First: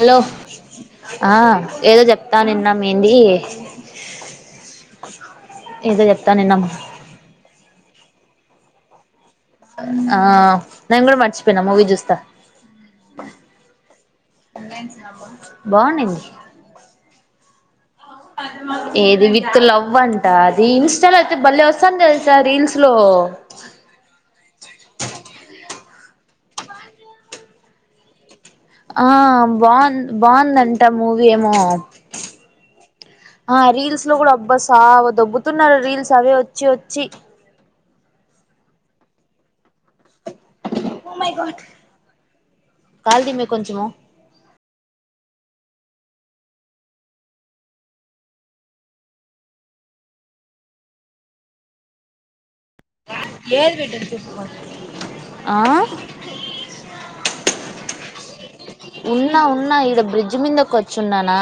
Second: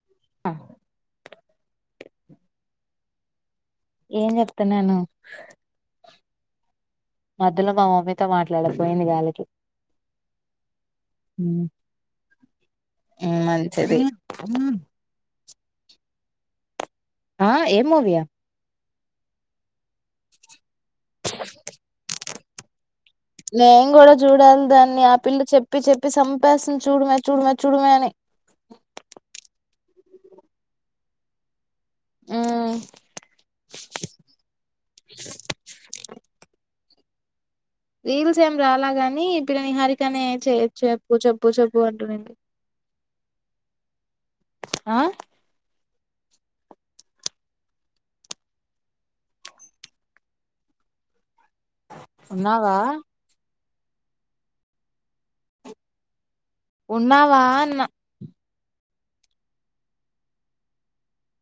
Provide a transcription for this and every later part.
Hello! ఆ ఏదో చెప్తా నిన్న మీ ఏంది? ఏం చెప్తున్నాను, ఏదో చెప్తా నిన్నాం మధ్యలో మా బాబు. మీతో మాట్లాడకపోయింది గాలికి. ఆ నేను కూడా మర్చిపోయినా, మూవీ చూస్తా. మంచిది ఎన్సబా బానింది ఆ ఏం మూవీయా ఏది విత్ లవ్ వంట అది ఇన్స్టెల్ అయితే బలే వస్తది చ రీల్స్ లో నేం కూడా చూడాలి దాన్ని ఆపిల్లు చెప్ చెప్పి చెప్పి సంపాసిన చూడమే చూడమే చూడమే అని ఆ బాన్ బోన్దంట మూవీ ఏమో మ్ ఆ రీల్స్ లో కూడా అబ్బా సావ దబ్బుతున్నారు రీల్స్ అవే వచ్చి చి రీల్స్ ఏం రాలాగాని ఇప్పుడని హరి కానే చేయ్యొచ్చు చెప్పు చెబ్బు చెబు అంటుంది కాలు తిమ్మే కొంచెము ఆ ఉన్నావా ఆ ఉన్నావాన్నా ఉన్నా ఉన్నా ఈడ బ్రిడ్జ్ మీదక్ వచ్చున్నానా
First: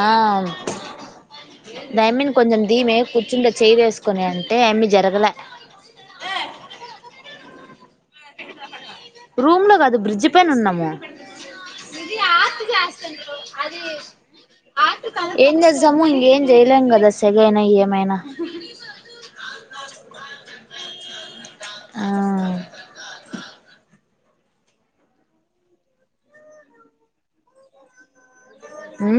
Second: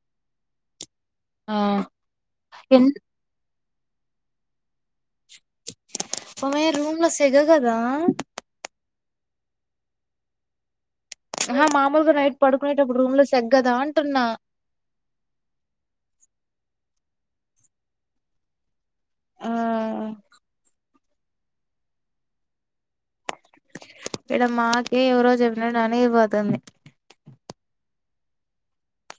ఆ ధైమన్ కొంచెం దీయ్ మి కూచ్చుంట చేయ్ వేసుకొని అంటే ఆమ్మి జరగలే అమే రూమ్లో తెగగదా రూమ్ లో కాదు బ్రిడ్జ్ పైన ఉన్నాము ఆహా మామూలుగా నైట్ పడుకునేటప్పుడు రూమ్ లో సెగ కదా అంటున్నా ఏంజేస్తాము ఎ చేయలేం కదా సెగయినా ఎంఐయినా ఆ ఆ ఇక్కడ మాకే ఎవరోజు చెప్పిన అనిగిపోతుంది హూ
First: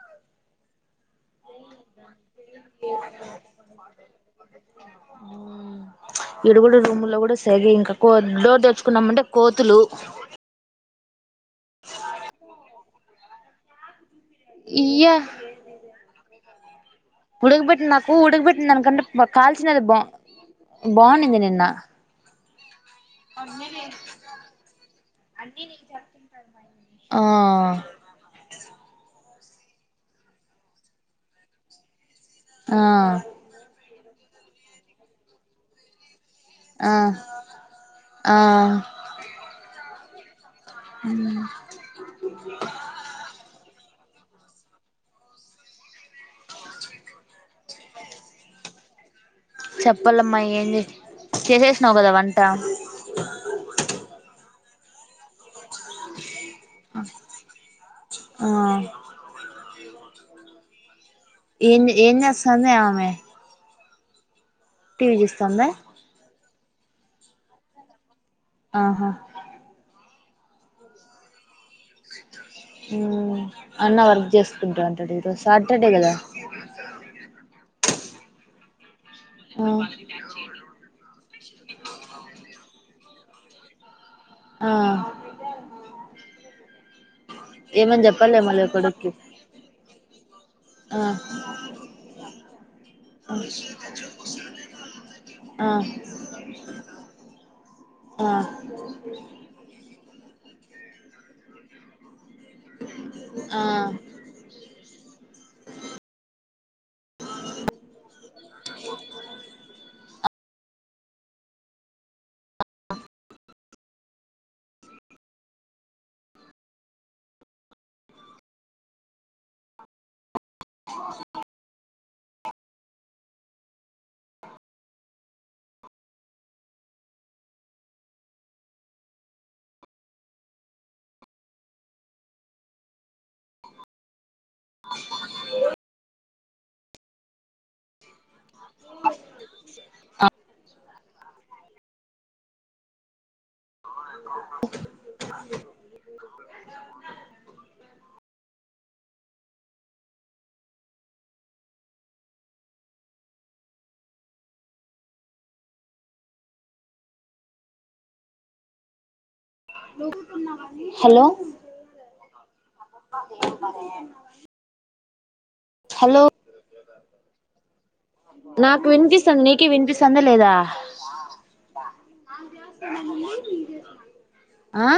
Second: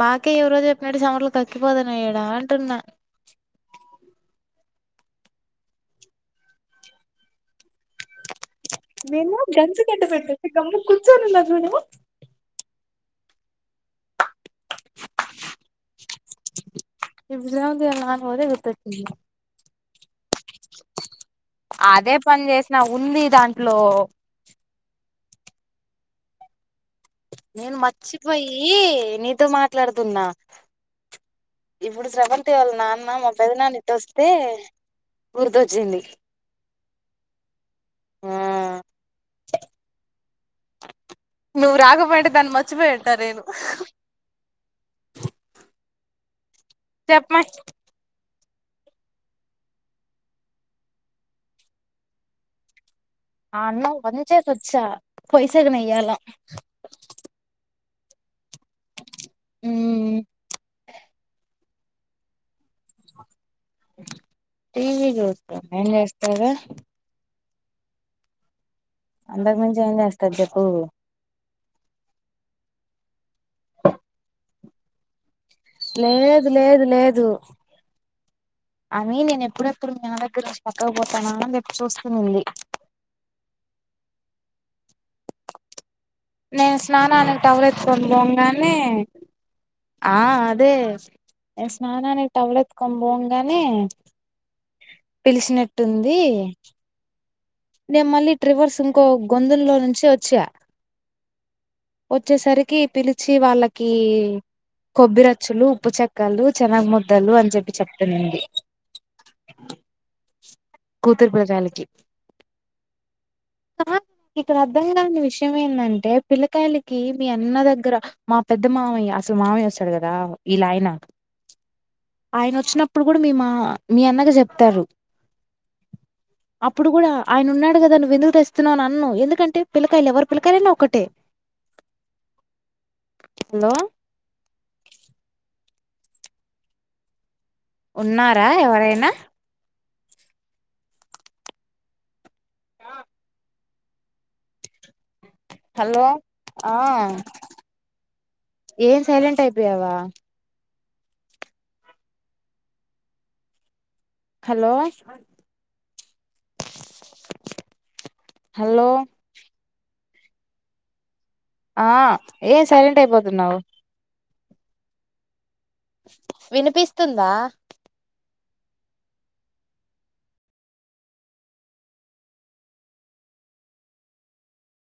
మాకే ఎవరో చెప్పినట్టు సమర్లు కక్కిపోదనియ్యాడా అ టున్న హ్మ్ ఇడ గూడ రూము ల్లో కూడా సెగ ఇంకా కొద్ద మేము జెంట్స్ కెంత పెట్టె ఎగ్జాము కుచ్చ మీలాన్ [inaudible] ఇయ్యా [inaudible] ఇప్పుడు సేవంతి ఉడకబెట్టిన వాళ్ళ నాకు నాన్న పోతే ఉడకబెట్టింది గుర్తొచ్చింది దానికంటే కాల్చినది బా బాగుండింది నిన్న నా ఉంది దాంట్లో అన్నీ నీకు జప్తుంటారు బా నేను మర్చిపోయి నీ తో మాట్లాడుతున్నా ఇప్పుడు స్రవంతి వాళ్ ఆ నాన్న మా పెద్ద ఇటోస్ తే గుర్తొచ్చింది ఆ ఆ నువ్ రాకపోయుంటే దాన్ని మర్చిపోయి ఉంటా నేను చెప్మ చెప్పాలమ్మా ఏంది చేసే చేసేసినావు కదా వంట అన్నం వించేసి వొచ్చ పోయి నయ్యాల ఆ హుమ్మ్ ఏం ఏం చేస్త సందమె ఓ టీవి చూస్త ఏం చేస్తడు ఆహా అంతకి మించి ఏం చేస్త తద్దకు అన్న వర్క్ చేసుకుంటా ఉంటాడు లేదు లేదు లేదు అ నేను ఆ ఎప్పుడెప్పుడు మీ పక్కపో ప్రణం రప్ చూసి నింది ఆ నే స్నానానికి టవర్ ఏమని ఎత్తుకొని చెప్పాలేమో లే పోగానే కొడుక్కి ఆ అదే ఆ స్నానానికి టవర్ ఎత్కొని పోగానే ఆ పిలిచినట్టుంది నేను మళ్ళీ ఆ ట్రివర్స్ ఇంకో గొందుల్లో నుంచి వచ్చా వచ్చేసరికి పిలిచి ఆ వాళ్ళకి కొబ్బిరచ్చులు ఉప్పు చెక్కలు చెనగ్ ముద్దలు అని చెప్పి చెప్తనడి కూతురు పిల్రాలికి కా ఇక్కడ అర్థం కాని విషయం ఏంటంటే పిల్లకాయలకి మీ అన్న దగ్గర మా పెద్ద మామయ్య అసలు మామయ్య వస్తాడు కదా ఇలా ఆయనా ఆయన వచ్చిన ఇప్పుడు కూడా మీ మా మీ అన్నగా చెప్తారు అప్పుడు కూడా ఆయన ఉన్నాడు కదా నువ్వు విందుకు తెస్తున్నావుని అను ఎందుకంటే పిల్లకాయలు ఎవరు పిల్లకాయలనా ఒకటే హలో ఉన్నారా ఎవరైనా ఆ అ ఎంత ప్ర హలో ఆ ఏం సైలెంట్ అయిపోయావా హలో హలో హలో ఆ ఏ సైలెంట్ అయిపోతున్నావు హలో వినిపిస్తుందా నాకు వినిపిస్తుంది నీకే వినిపిస్తుందా లేదా ఆ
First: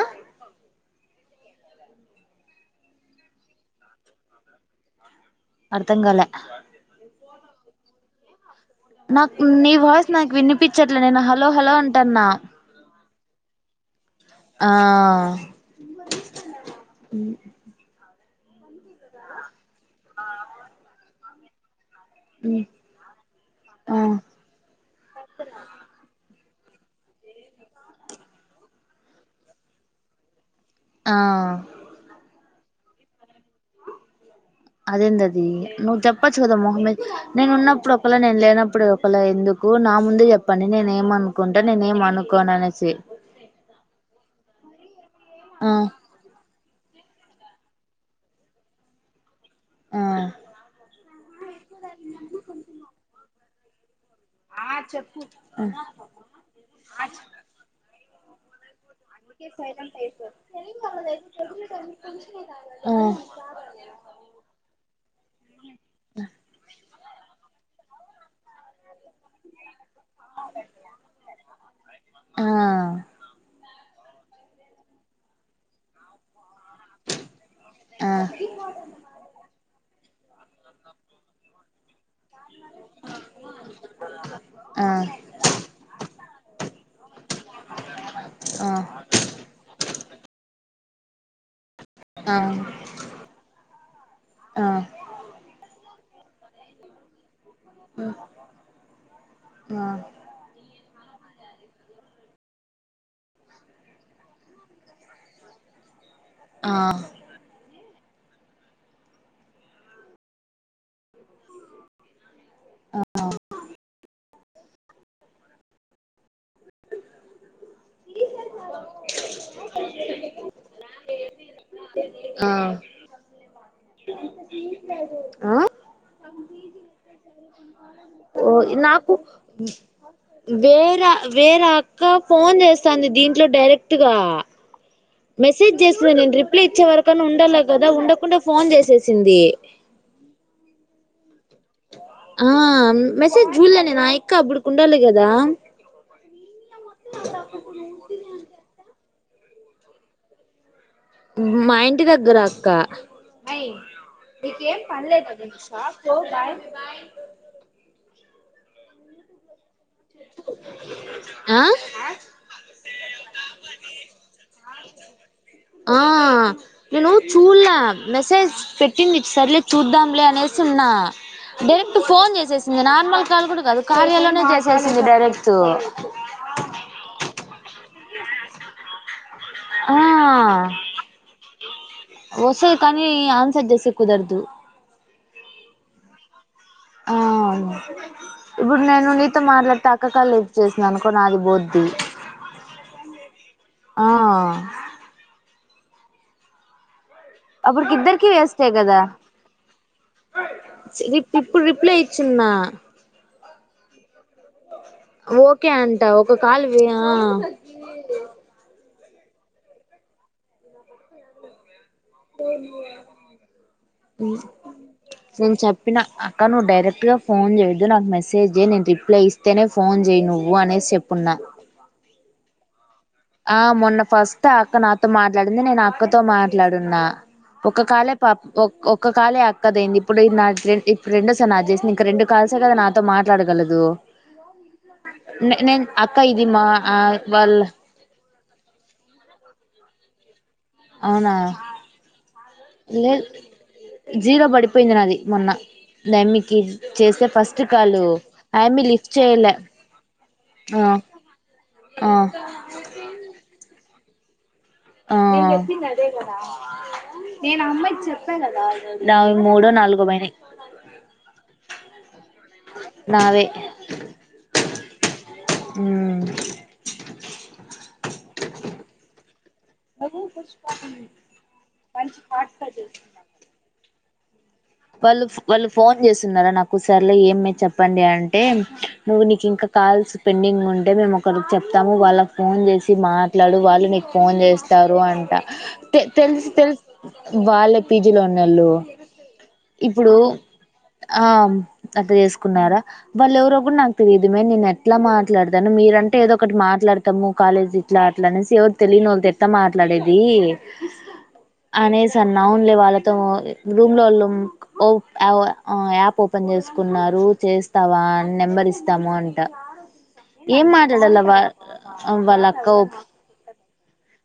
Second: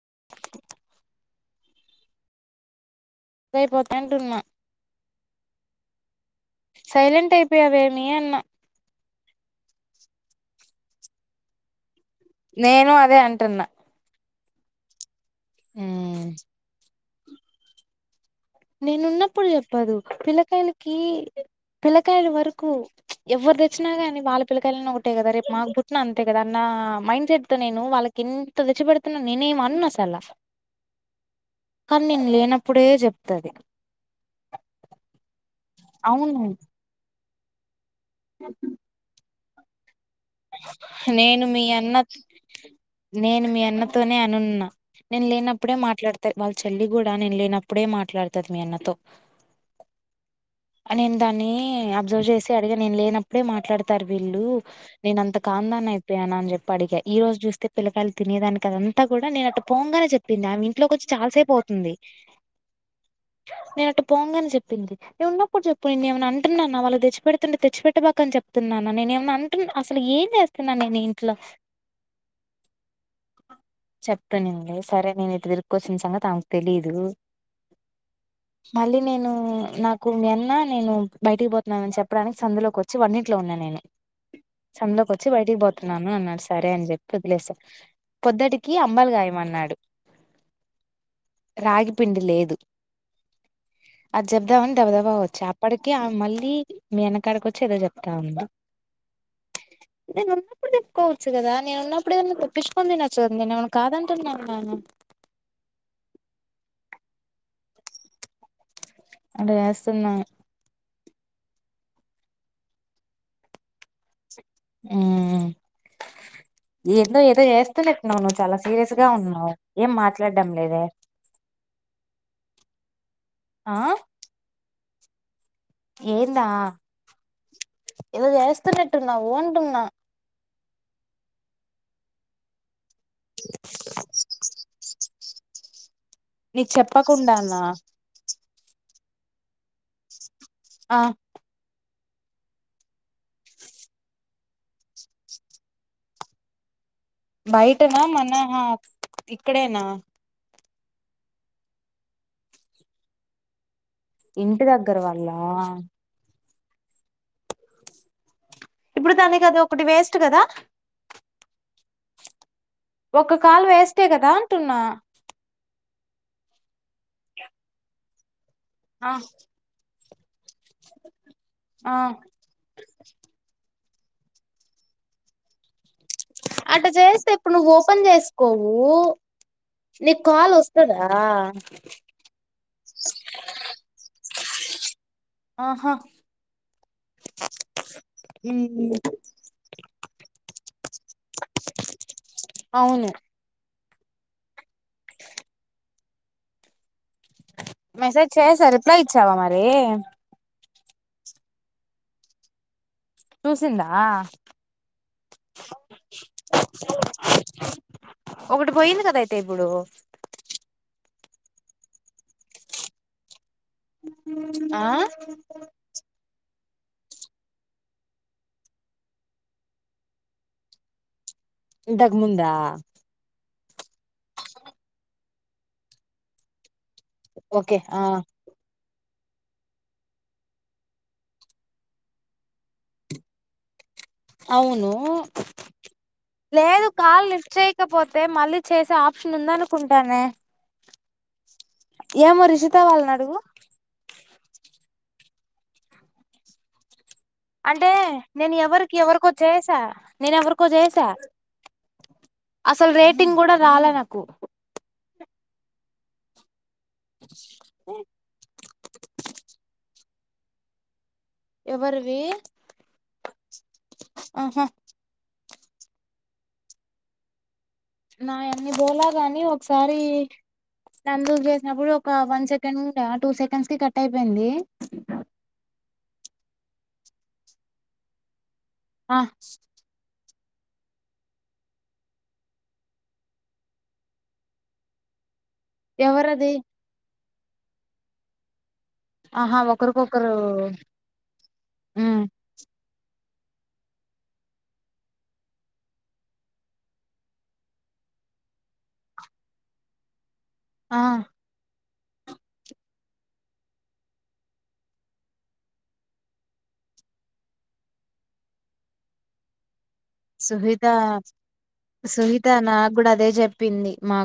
సయిపోతందంటున్నా అర్తంగాలే సైలెంట్ అయిపోయావేమి అన్నా నాకు నీ వాయిస్ నాకు వినిపించట్లే నేను హలో హలో అం నేను అదే అ అంటన్నా ఆ ఆ ఉ నేను ఉన్నప్పుడు చెప్ ప్పదు పిల్లకాయలకి పిల్లకాయల మ్మ్ వరకు ఎవరు తెచ్చినా ఆ కానీ వాళ్ళ పిల్లకాయలని ఒకటే కదా రేపు మాకు పుట్టిన అంతే కదాన్న నా మైండ్ సెట్ తో నేను వాళ్ళకి ఎంత తేచ్చపెడుతున్నా నేనేమి అన్నా అసలు ఆ కాని నేన్ లేనపు అప్పుడే చెప్ తది అదే ఏందది నువ్వు చెప్పచ్చు అవును కదా మొహం మీ నేను ఉన్నప్పుడు ఒకళ నేను లేనప్పుడు ఒకళ ఎందుకు ఓ నామ్ నేను మీ అన్న అనుకోను అనేసి నేను మీ అన్నతోనే అనున్నా నేను ఆ లేనప్పుడే మాట్లాడతా వాళ్ చెల్లి కూడా నేను లేనప్పుడే మాట్లాడుతది మీ అన్నతో ఆ నేను దాన్ని అబ్జర్వ్ చేసి అడిగ నేను లేనప్పు మాట్లా [unintelligible] వీళ్ళు నేను అంత కందని అయిపోయాను అని చెప్పి అడిగ ఈ రోజు చూస్తే పిల్లాక తినేదానికి [unintelligible] అంత కూడా నేన అట్టు పోగానే చెప్పింది ఆమె ఇంట్లోకి వచ్చి చాలాసేపు అవుతుంది ఆ ఆ నేన అట్టు పోగానే చెప్పింది నేను ఉన్నప్పుడు చెప్ప ఏమ అంటున్నాను వాళ్ళు తెచ్చిపెడుతుంటే తెచ్చిపెట్ [unintelligible] చెప్తున్నా నేను ఏమన్నా అంటున్నా అసల ఏం చేస్తున్నాను నేను ఈ ఇంట్లో చెప్తునుంది సరే నేను [unintelligible] తిరుకొచ్చిన సంగతి ఆమె తెలీదు ఆ ఆ మళ్ళీ నేను నాకు మీ అన్నా నేను బయటికి పోతున్నాన అని చెప్ ప్పుడానికి సందులోకి వచ్చి వాటా ఇంట్లో ఉన్నాను నేను ఆ సందులోకి వచ్చి ఆ బయటికి పోతున్నాను అన్నాడు సరే అని చెప్పి వదిలేస్త పొద్దుటికి అంబల కాయమనాడు రాగి పిండి లేదు అది చూద్దాం ఆ అని దబ్బదబా వచ్చ అప్పటి మళ్ళీ [unintelligible] అక్కడికి వచ్చే ఏదో చెప్తా ఉంది నేను ఉన్నప్పుడు చెప్పుకోవచ్చు కదా నేను ఉన్నప్పుడు ఏదన్నా [unintelligible] తినొచ్చు కదా నేను ఏం అన్న కాదు అంటున్న ఆ ఆట చేస్తుంది ఆమె ఉమ్ [unintelligible] [unintelligible] నువ్వు చాలా సీరియస్ గా ఉన్నావు ఏం మాట్లాడడం లేదే ఆ ఆ ఏంది ఆ ఏదో ఓ చేస్తునాటు నాకు ఉన్నావు అంటూనా వేరే వేర అక్క ఫోన్ చేస్ వస్తుంది దీంట్లో డైరెక్ట్గా మెసేజ్ చేసింది నేను రిప్లై నీకు ఇచ్చే వరకన్నా ఉండాలా చెప్పకుండానా కదా ఉండకుండా ఫోన్ చేసేసి [unintelligible] ఆ ఆ మెసేజ్ జూలే నేను ఆ అక్క అప్పుడుకి ఉండాలి కదా బైటనా మన ఇక్కడనా మా ఇంటి దగ్గర అక్క ఇక ఇంటి ఏం దగ్గర పన్లేద వాళ్ళ ని నిమిషా పోదాయ ఇప్పుడు తనే [unintelligible] ఒకటి వేస్ట్ కదా ఆ అ ఒక కాల్ వేస్ట్ కదా అంటున్నా ఆ నేను చూలే మెసేజ్ ఆ పెట్టింది సర్లే చూద్దాం లే అనేసి సున్నా ఆ డైరెక్ట్ ఫోన్ చేసేసింది నార్మల్ కాల్ కూడా కాదు కార్యాలోనే చేసేసింది డైరెక్ట్ ఆటా చేస్తే ఇప్పుడు నువ్వు ఓపెన్ చేసుకోవు ఆ నీకు కాల్ వస్తదా వస్తది కానీ ఆన్సర్ చేసి కుదరదు ఆహా ఆ ఇప్పుడు మ్మ్ నేను నీతో మాట్లాడితే అక్క కాల్ లే అనుకో నాది బొద్ది. అవును ఆ. అప్పుటికి ఇద్దరికి మెసేజ్ చేయసా వేస్టే రిప్లై కదా ఇచ్చావా మరి. ఇప్పుడు రిప్లై ఇచ్చిన్న. చూసిందా. ఓకే అంటా ఒక కాలు వే ఆ. ఒకటి పోయింది కదా అయితే ఇప్పుడు. పో అమ్మ ఆ నేను చెప్పిన అక్క నువ్వు డై డైరెక్ట్ గా ఫోన్ చేయద్దు నాకు మెసజ్ చే నేను రిప్లై ఇస్తేనే ఫోన్ చేయి నువ్వు అనేసి చెప్పున్నా. ఇంతకుముందా ఆ మొన్న ఫస్ట్ అక్క నాతో మాట్లాడింది నేను అక్కతో మాట్లాడు. న ఓకే ఒక ఆ కాల్ పాపం ఓ. ఓ ఒక కాల్ అక్కదయింది ఇప్పుడు నా ఇప్పుడు రెండోసారి నా చేసింది ఇంకా రెండు కాల్సే కదా నాతో మాట్లాడగలదు. అవును న నేన్ అక్క ఇది మా ఆ వల్ల ఏ మళ్ళీ చేసే ఆప్షన్ ఉంద అనుకుంటానే. అవునా. వాళ్ళని లేదు అడుగు జీరో పడిపోయింది నాది. మొన్న లేమికి. అంటే నేను ఎవరికి లిఫ్ట్ ఎవరికో చేయలే చేసా నేను ఎవరికో ఆ చేసా ఆ అసలు రేటింగ్ కూడా రాలే నాకు. కు ఆ నేను చెప్పింది అదే కదా నావి మూడో నాలుగో పోయినాయ్. [inaudible] ఎవరివి అహా. హ్మ్ నా యన్ని బోలా గానీ, ఒ కసారి నందుకు చేసినప్పుడు ఒక వన్ సెకండ్ ఉండే. ఆ టూ సెకండ్స్ కి కట్ ట్ అయిపోయింది. వాళ్ళు ఫో వాళ్ళు ఫోన్ చేస్తున్నారా నాకు సర్లే ఏమ్మే చెప్పండి అంటే. ఆ నువ్వు నీకు ఇంకా కాల్స్ పెండింగ్ ఉంటే మేము ఒకరికి చెప్తాము. వాళ్ళకి ఫోన్ చేసి మాట్లాడు వాళ్ళు నీకు ఫోన్ చేస్తారు అంట. తె తెలుసు ఎవరది తెలుస్. వాళ్ళే పీజీలో ఉన్నోళ్ళు. అహ ఇప్పుడు ఆ అట్ట ఉమ్ చేసుకున్నారా? వాళ్ళు ఎవరో గూడా నాకు తెలియదు మే నేను ఎట్లా మాట్లాడతాను. మీరంటే ఏదో ఒకటి మాట్లాడతాము కాలేజ్ ఇట్లా అట్లానేసి ఎవరు తెలియని వాళ్ళతో ఎట్లా మాట్లాడేది. ఆ అనేసి అన్న ఔన్లే వాళ్ళతో రూమ్ లో వాళ్ళు ఓప్ యావ్ ఆ యాప్ ఓపెన్ చేసుకున్నారు చేస్తావా అని నెంబర్ ఇస్తాము అంటా. సుహిత వాళ్ళ సుహిత అక్క నాగ్గూడ అదే చెప్పింది. మా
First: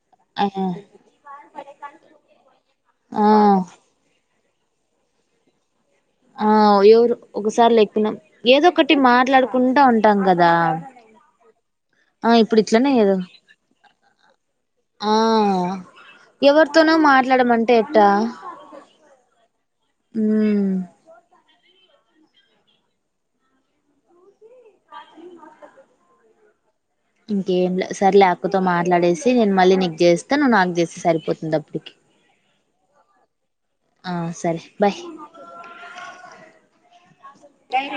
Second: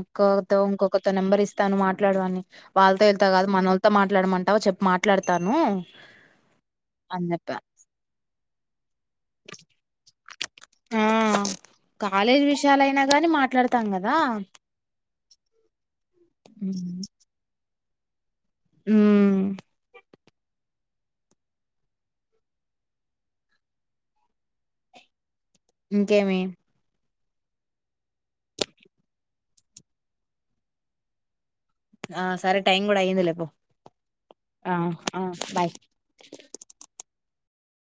ఆ అక్కతో ఇంకొకరితో నెంబర్ ఇస్తాను మాట్లాడు అని వాళ్ళతో ఆ వీల్తో గాదు మనోళ్లతో మాట్లాడమన్ తావ చెప్పు మాట్లాడతాను. ఆ ఎవరు అని చెప్పా ఒకసారి లెప్పినం ఏదో ఒకటి మాట్లాడుకుంటా ఉంటాం గదా ఆ కాలేజీ ఇట్లనే విషయాలయినా కదా గాని మాట్లాడతాం గదా. ఆ ఎవరితోనో మాట్లాడమన్ అంటే ఎట్టా? ఊమ్ ఉమ్ ఇంకేమి? ఇంకేం లే సర్లే అక్కతో మాట్లాడేసి నేను మళ్ళీ నీకు చేస్తా నువ్వు నాకు చేస్తే సరిపోతుందబ్ ఆ సరే టైం కూడా అయ్యంది లే పో ఆ సరే బాయ్